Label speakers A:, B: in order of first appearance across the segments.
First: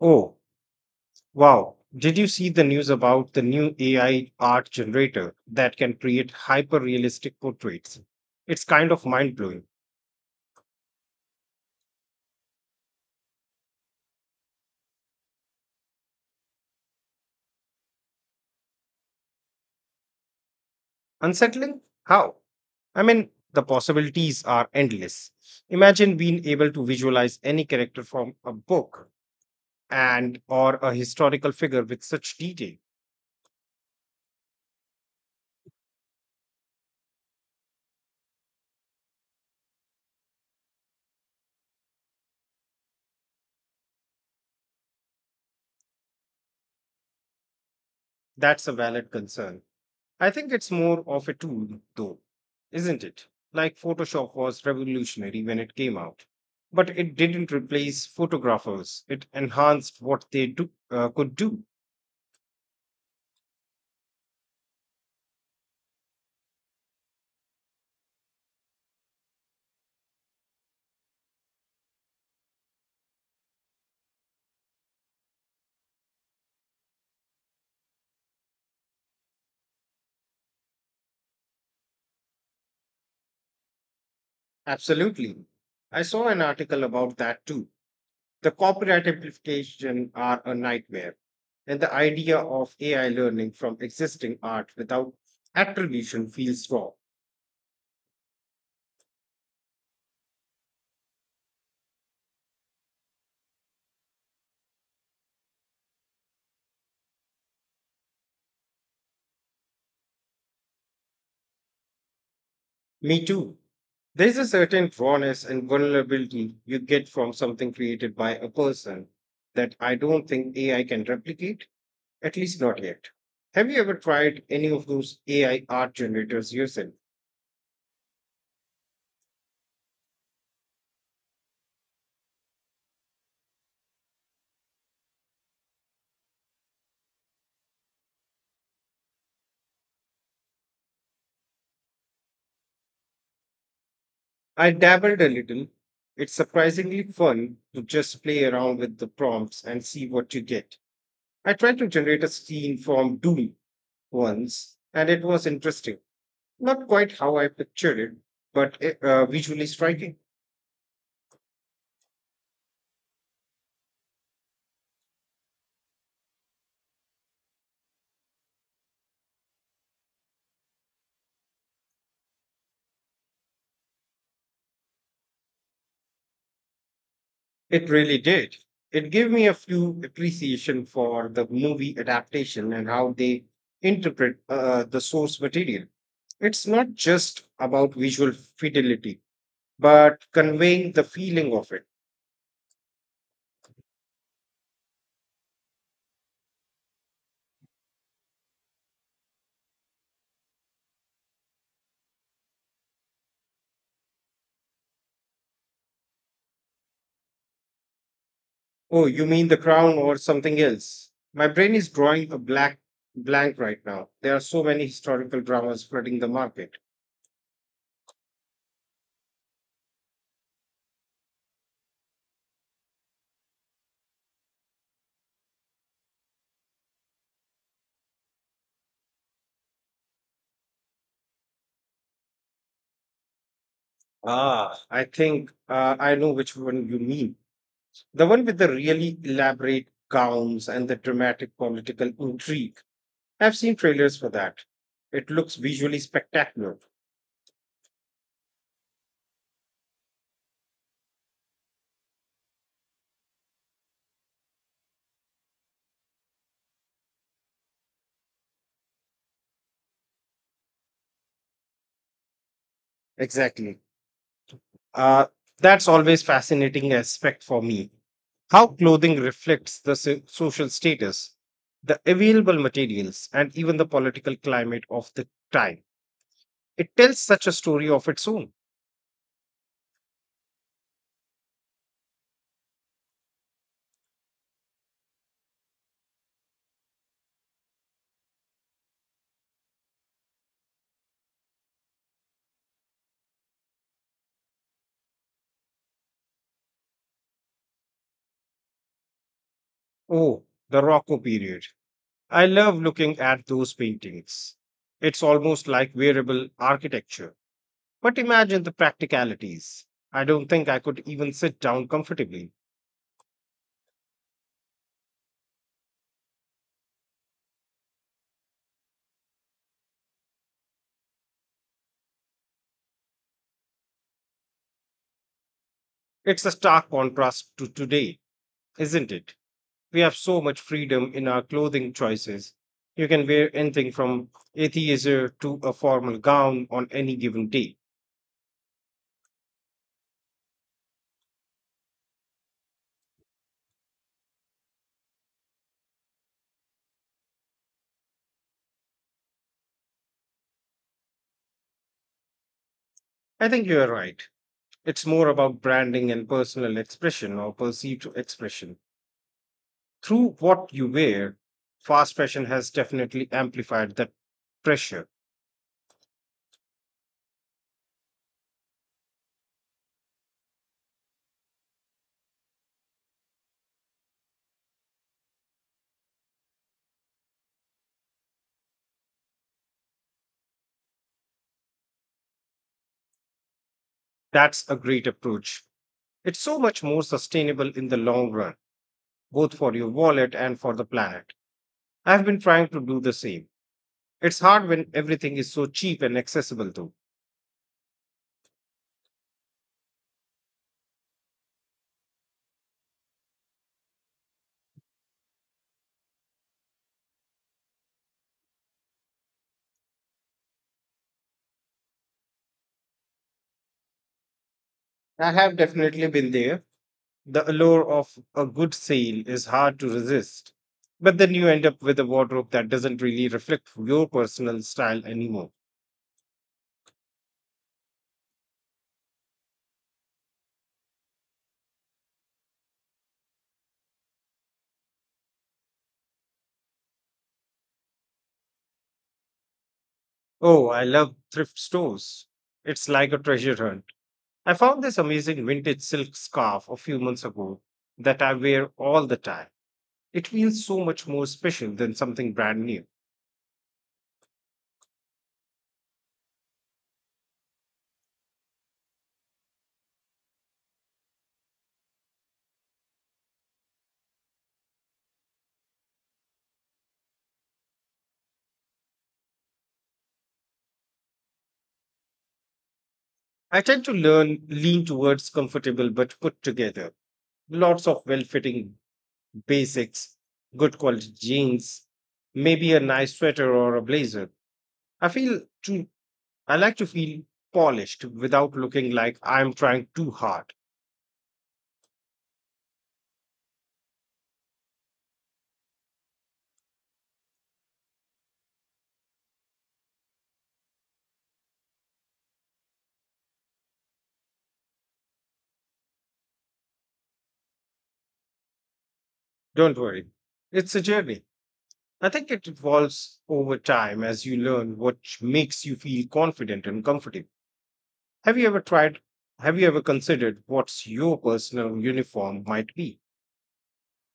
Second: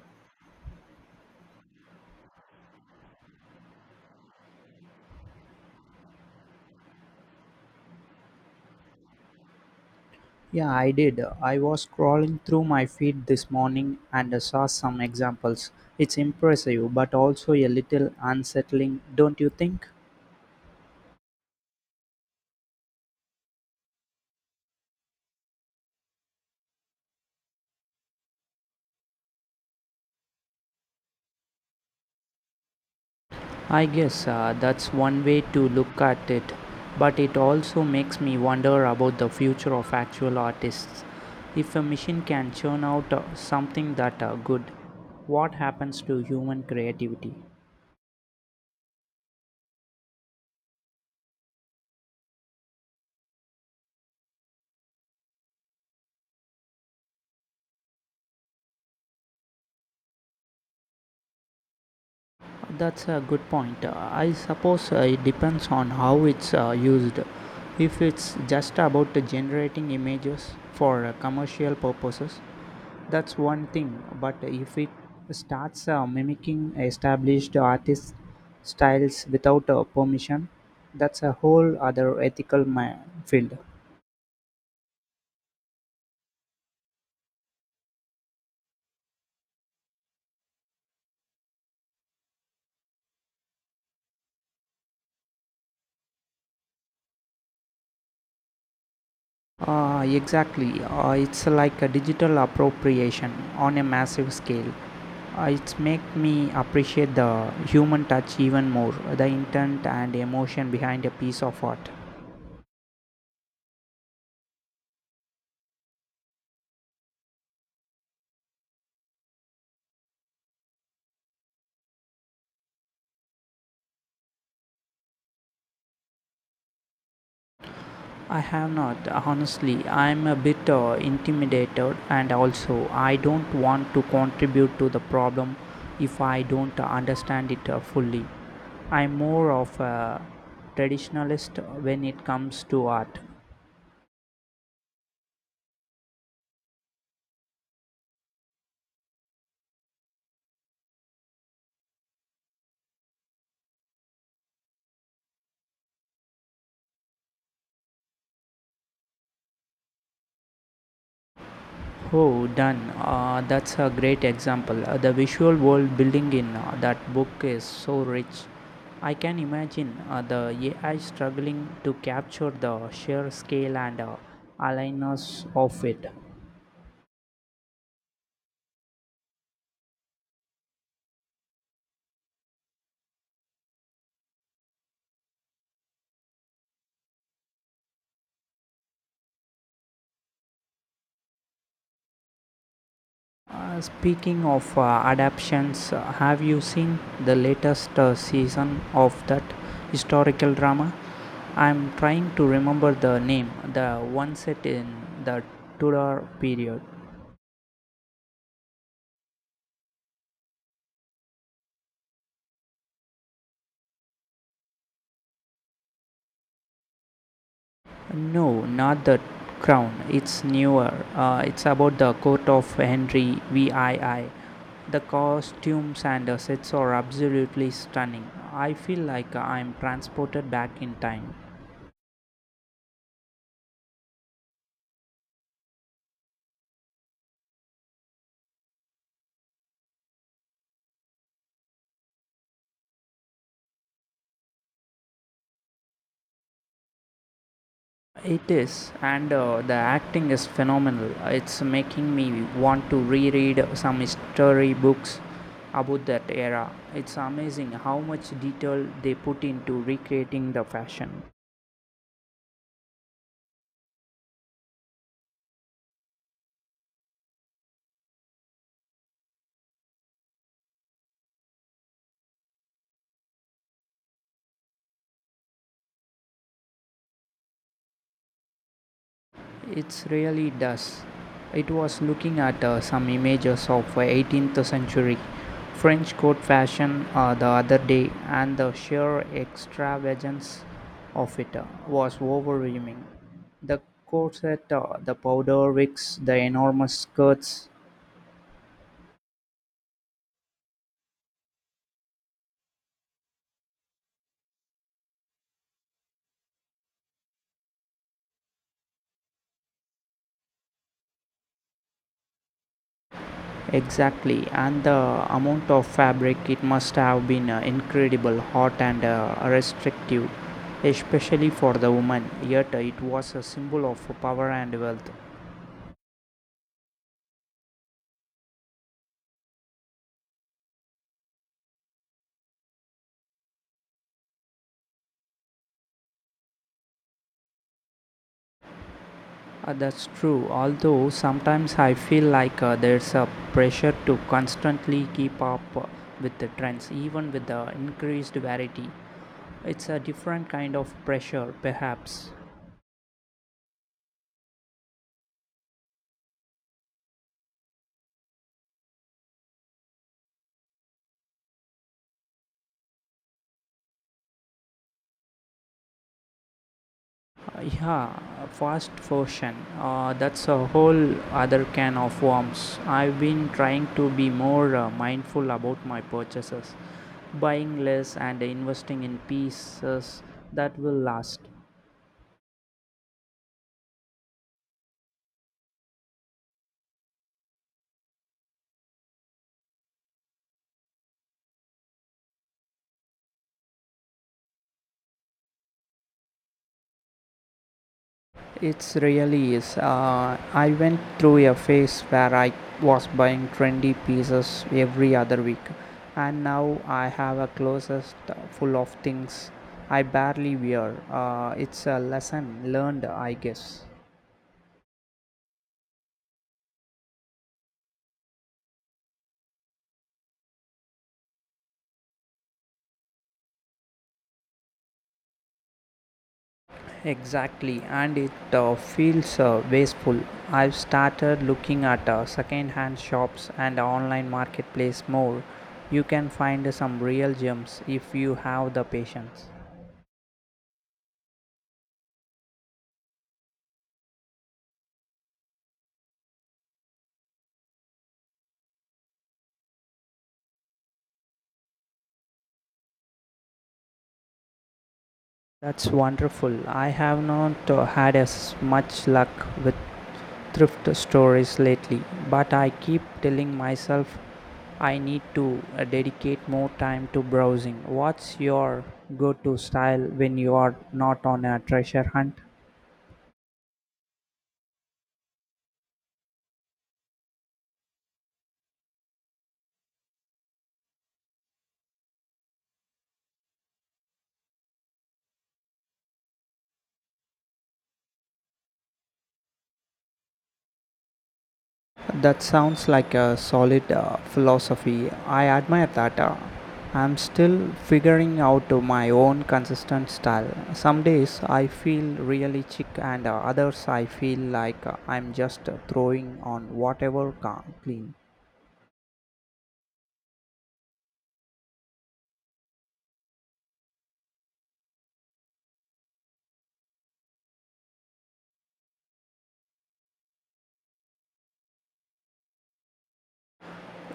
A: Oh, wow. Did you see the news about the new AI art generator that can create hyper realistic portraits? It's kind of mind blowing.
B: Yeah, I did. I was scrolling through my feed this morning and I saw some examples. It's impressive, but also a little unsettling, don't you think?
A: Unsettling? How? I mean, the possibilities are endless. Imagine being able to visualize any character from a book and or a historical figure with such detail.
B: I guess that's one way to look at it, but it also makes me wonder about the future of actual artists. If a machine can churn out something that good, what happens to human creativity?
A: That's a valid concern. I think it's more of a tool, though, isn't it? Like Photoshop was revolutionary when it came out, but it didn't replace photographers, it enhanced what they could do.
B: That's a good point. I suppose it depends on how it's used. If it's just about generating images for commercial purposes, that's one thing. But if it starts mimicking established artist styles without permission, that's a whole other ethical field.
A: Absolutely. I saw an article about that too. The copyright implications are a nightmare, and the idea of AI learning from existing art without attribution feels raw.
B: Exactly. It's like a digital appropriation on a massive scale. It's make me appreciate the human touch even more, the intent and emotion behind a piece of art.
A: Me too. There's a certain rawness and vulnerability you get from something created by a person that I don't think AI can replicate, at least not yet. Have you ever tried any of those AI art generators yourself?
B: I have not, honestly. I'm a bit intimidated, and also I don't want to contribute to the problem if I don't understand it fully. I'm more of a traditionalist when it comes to art.
A: I dabbled a little. It's surprisingly fun to just play around with the prompts and see what you get. I tried to generate a scene from Doom once, and it was interesting. Not quite how I pictured it, but visually striking.
B: Oh, done. That's a great example. The visual world building in that book is so rich. I can imagine the AI struggling to capture the sheer scale and aligness of it.
A: It really did. It gave me a few appreciation for the movie adaptation and how they interpret the source material. It's not just about visual fidelity, but conveying the feeling of it.
B: Speaking of adaptations, have you seen the latest season of that historical drama? I'm trying to remember the name, the one set in the Tudor period.
A: Oh, you mean The Crown or something else? My brain is drawing a black blank right now. There are so many historical dramas flooding the market.
B: No, not the crown. It's newer. It's about the court of Henry VII. The costumes and the sets are absolutely stunning. I feel like I'm transported back in time.
A: Ah, I think I know which one you mean. The one with the really elaborate gowns and the dramatic political intrigue. I've seen trailers for that. It looks visually spectacular.
B: It is, and the acting is phenomenal. It's making me want to reread some history books about that era. It's amazing how much detail they put into recreating the fashion.
A: Exactly. Uh, that's always fascinating aspect for me. How clothing reflects the social status, the available materials, and even the political climate of the time. It tells such a story of its own.
B: It really does. It was looking at some images of 18th century French court fashion the other day, and the sheer extravagance of it was overwhelming. The corset, the powder wigs, the enormous skirts,
A: Oh, the Rocco period. I love looking at those paintings. It's almost like wearable architecture. But imagine the practicalities. I don't think I could even sit down comfortably.
B: exactly, and the amount of fabric it must have been incredible, hot and restrictive, especially for the woman. Yet it was a symbol of power and wealth.
A: It's a stark contrast to today, isn't it? We have so much freedom in our clothing choices. You can wear anything from atheism to a formal gown on any given day.
B: That's true, although sometimes I feel like there's a pressure to constantly keep up with the trends, even with the increased variety. It's a different kind of pressure, perhaps.
A: I think you're right. It's more about branding and personal expression or perceived expression through what you wear. Fast fashion has definitely amplified that pressure.
B: Yeah, fast fashion. That's a whole other can of worms. I've been trying to be more mindful about my purchases, buying less and investing in pieces that will last.
A: That's a great approach. It's so much more sustainable in the long run, both for your wallet and for the planet. I've been trying to do the same. It's hard when everything is so cheap and accessible, though.
B: It's really is. I went through a phase where I was buying trendy pieces every other week, and now I have a closet full of things I barely wear. It's a lesson learned, I guess.
A: I have definitely been there. The allure of a good sale is hard to resist. But then you end up with a wardrobe that doesn't really reflect your personal style anymore.
B: Exactly, and it feels wasteful. I've started looking at second-hand shops and online marketplace more. You can find some real gems if you have the patience.
A: Oh, I love thrift stores. It's like a treasure hunt. I found this amazing vintage silk scarf a few months ago that I wear all the time. It feels so much more special than something brand new.
B: That's wonderful. I have not had as much luck with thrift stores lately, but I keep telling myself I need to dedicate more time to browsing. What's your go to style when you are not on a treasure hunt?
A: I tend to learn lean towards comfortable but put together. Lots of well-fitting basics, good quality jeans, maybe a nice sweater or a blazer. I feel too I like to feel polished without looking like I'm trying too hard.
B: That sounds like a solid philosophy. I admire that. I'm still figuring out my own consistent style. Some days I feel really chic, and others I feel like I'm just throwing on whatever can clean.
A: Don't worry. It's a journey. I think it evolves over time as you learn what makes you feel confident and comfortable. Have you ever tried? Have you ever considered what's your personal uniform might be?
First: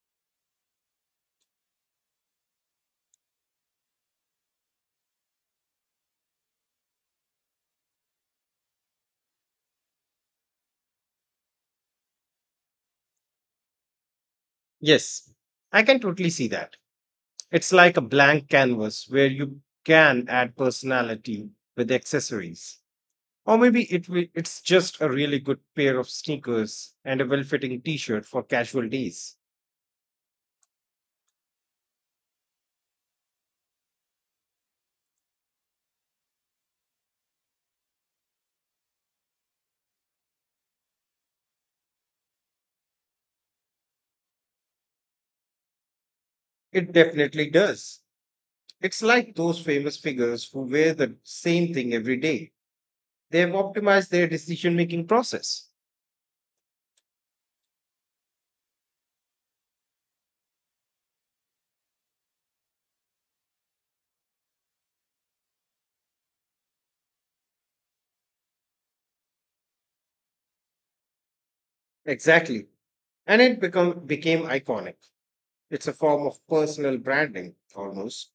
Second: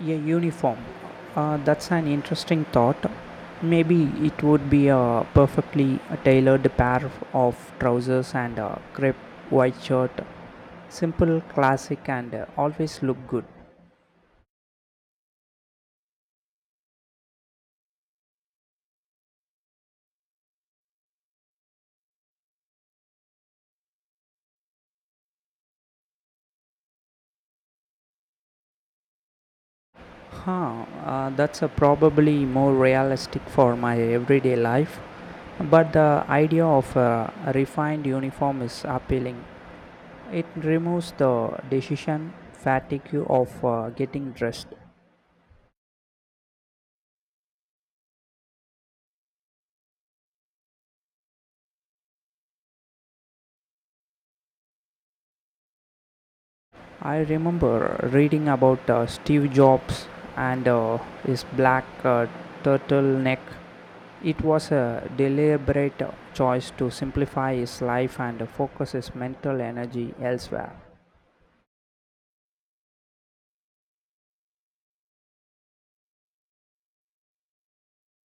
B: A uniform. That's an interesting thought. Maybe it would be a perfectly tailored pair of trousers and a crepe white shirt. Simple, classic, and always look good.
A: Yes, I can totally see that. It's like a blank canvas where you can add personality with accessories. Or maybe it's just a really good pair of sneakers and a well fitting t shirt for casual days.
B: Huh, that's a probably more realistic for my everyday life, but the idea of a refined uniform is appealing. It removes the decision fatigue of getting dressed.
A: It definitely does. It's like those famous figures who wear the same thing every day. They have optimized their decision making process.
B: I remember reading about Steve Jobs and his black turtleneck. It was a deliberate choice to simplify his life and focus his mental energy elsewhere.
A: Exactly. And became iconic. It's a form of personal branding, almost.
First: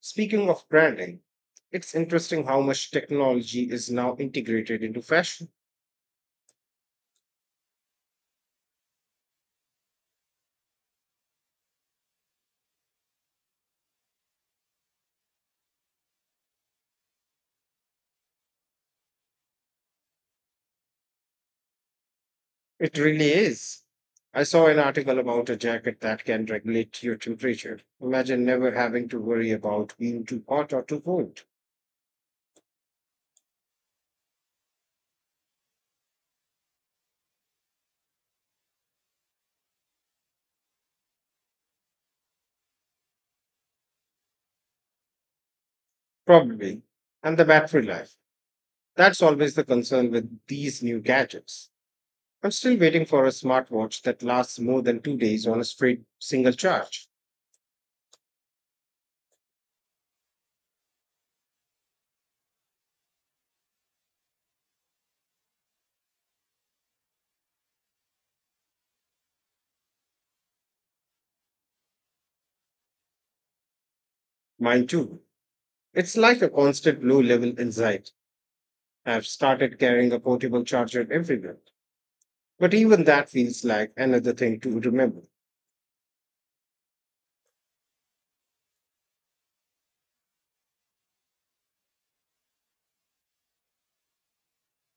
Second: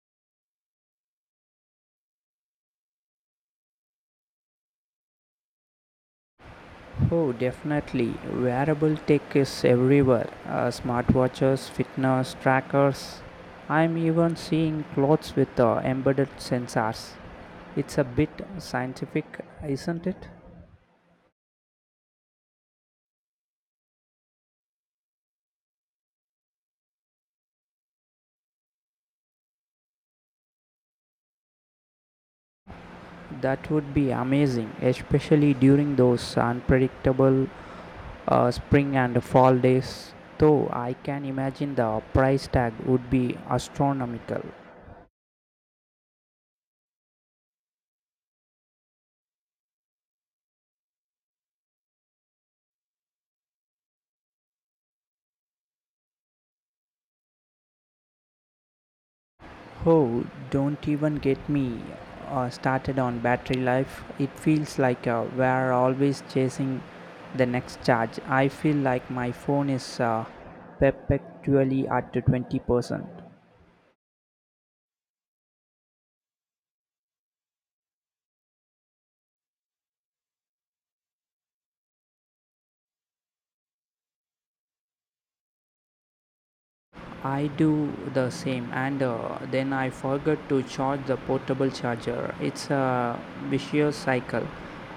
A: Speaking of branding, it's interesting how much technology is now integrated into fashion.
B: Oh, definitely. Wearable tech is everywhere. Smartwatches, fitness trackers. I'm even seeing clothes with embedded sensors. It's a bit scientific, isn't it?
A: It really is. I saw an article about a jacket that can regulate your temperature. Imagine never having to worry about being too hot or too cold.
B: That would be amazing, especially during those unpredictable spring and fall days. Though I can imagine the price tag would be astronomical.
A: Probably. And the battery life. That's always the concern with these new gadgets. I'm still waiting for a smartwatch that lasts more than 2 days on a straight single charge.
B: Oh, don't even get me started on battery life. It feels like we're always chasing the next charge. I feel like my phone is perpetually at the 20%.
A: Mine too. It's like a constant low level anxiety. I've started carrying a portable charger everywhere. But even that feels like another thing to remember.
B: I do the same, and then I forget to charge the portable charger. It's a vicious cycle.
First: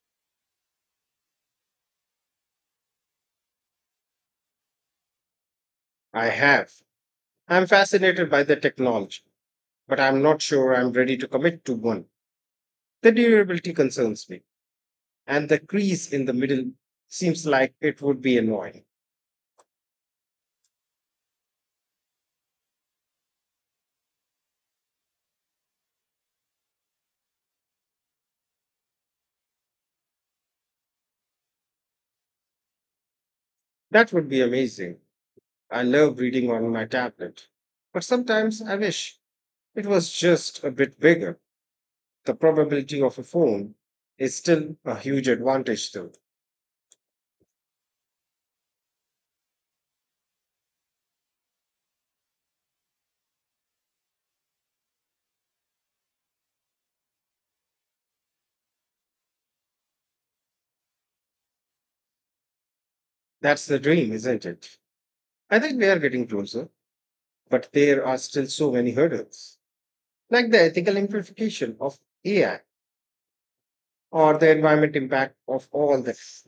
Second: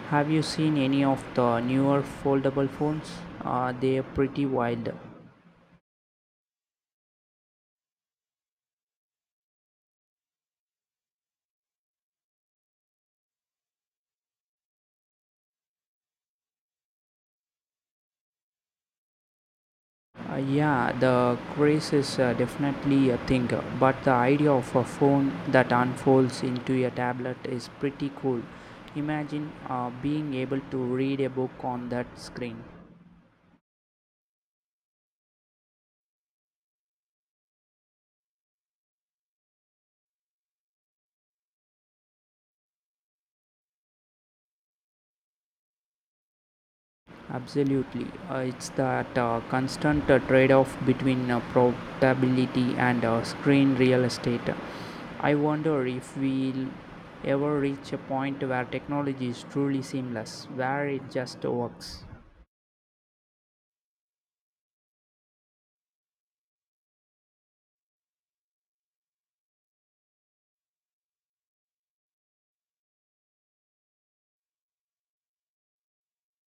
B: Have you seen any of the newer foldable phones? They're pretty wild.
A: I have. I'm fascinated by the technology, but I'm not sure I'm ready to commit to one. The durability concerns me, and the crease in the middle seems like it would be annoying.
B: Yeah, the craze is definitely a thing, but the idea of a phone that unfolds into a tablet is pretty cool. Imagine being able to read a book on that screen.
A: That would be amazing. I love reading on my tablet, but sometimes I wish it was just a bit bigger. The probability of a phone is still a huge advantage though.
B: Absolutely. It's that constant trade off between portability and screen real estate. I wonder if we'll ever reach a point where technology is truly seamless, where it just works.
A: That's the dream, isn't it? I think we are getting closer, but there are still so many hurdles, like the ethical implication of AI or the environment impact of all this.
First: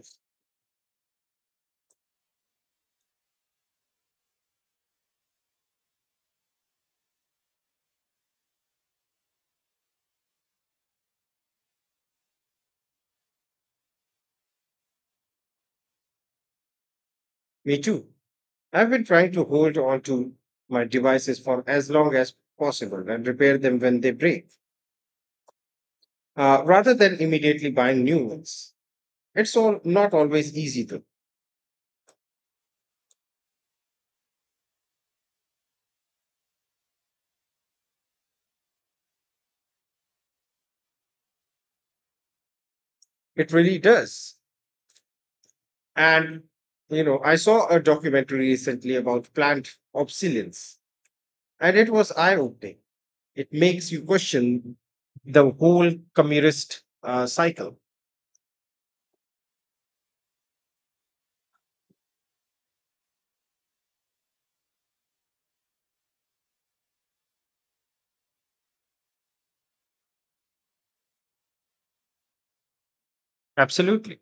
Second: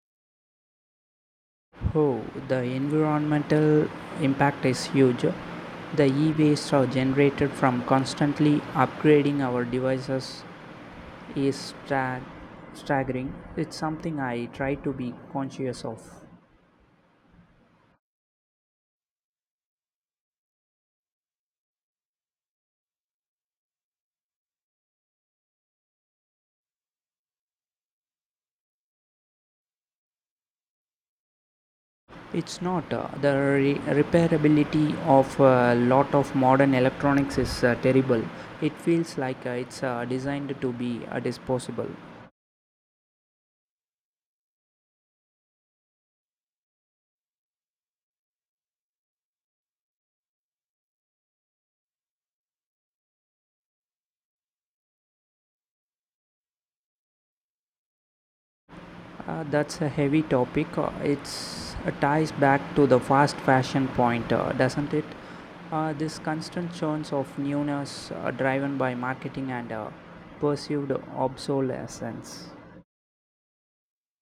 B: Oh, the environmental impact is huge. The e waste are generated from constantly upgrading our devices is staggering. It's something I try to be conscious of.
A: Me too. I've been trying to hold on to my devices for as long as possible and repair them when they break, rather than immediately buying new ones. It's all not always easy though.
B: It's not. The repairability of a lot of modern electronics is terrible. It feels like it's designed to be disposable.
A: It really does. And you know, I saw a documentary recently about plant obsolescence, and it was eye-opening. It makes you question the whole communist cycle.
B: That's a heavy topic. It's ties back to the fast fashion point, doesn't it? This constant churns of newness driven by marketing and perceived obsolescence
A: Absolutely.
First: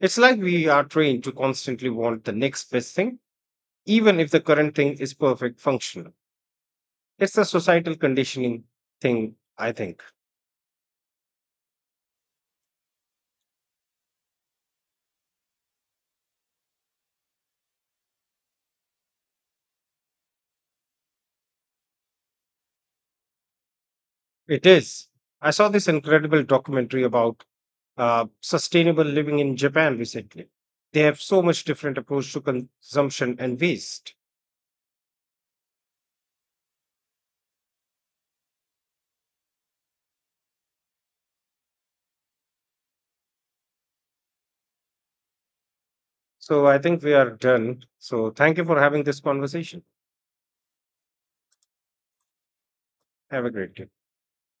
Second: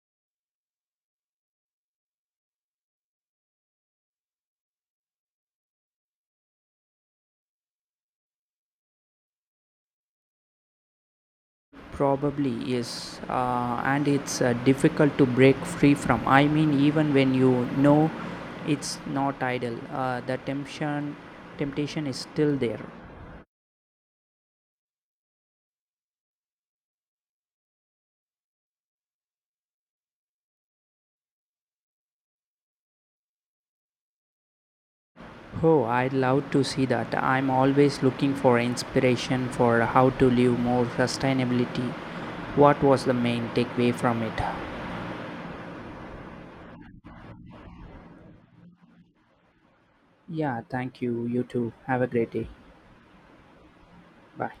A: It's like we are trained to constantly want the next best thing even if the current thing is perfect functional. It's a societal conditioning thing, I think.
B: probably is, and it's difficult to break free from. I mean, even when you know it's not idle, the temptation is still there.
A: It is. I saw this incredible documentary about sustainable living in Japan recently. They have so much different approach to consumption and waste.
B: Oh, I'd love to see that. I'm always looking for inspiration for how to live more sustainability. What was the main takeaway from it?
A: So I think we are done. So thank you for having this conversation.
B: Yeah, thank you. You too. Have a great day.
A: Have a great day.
B: Bye.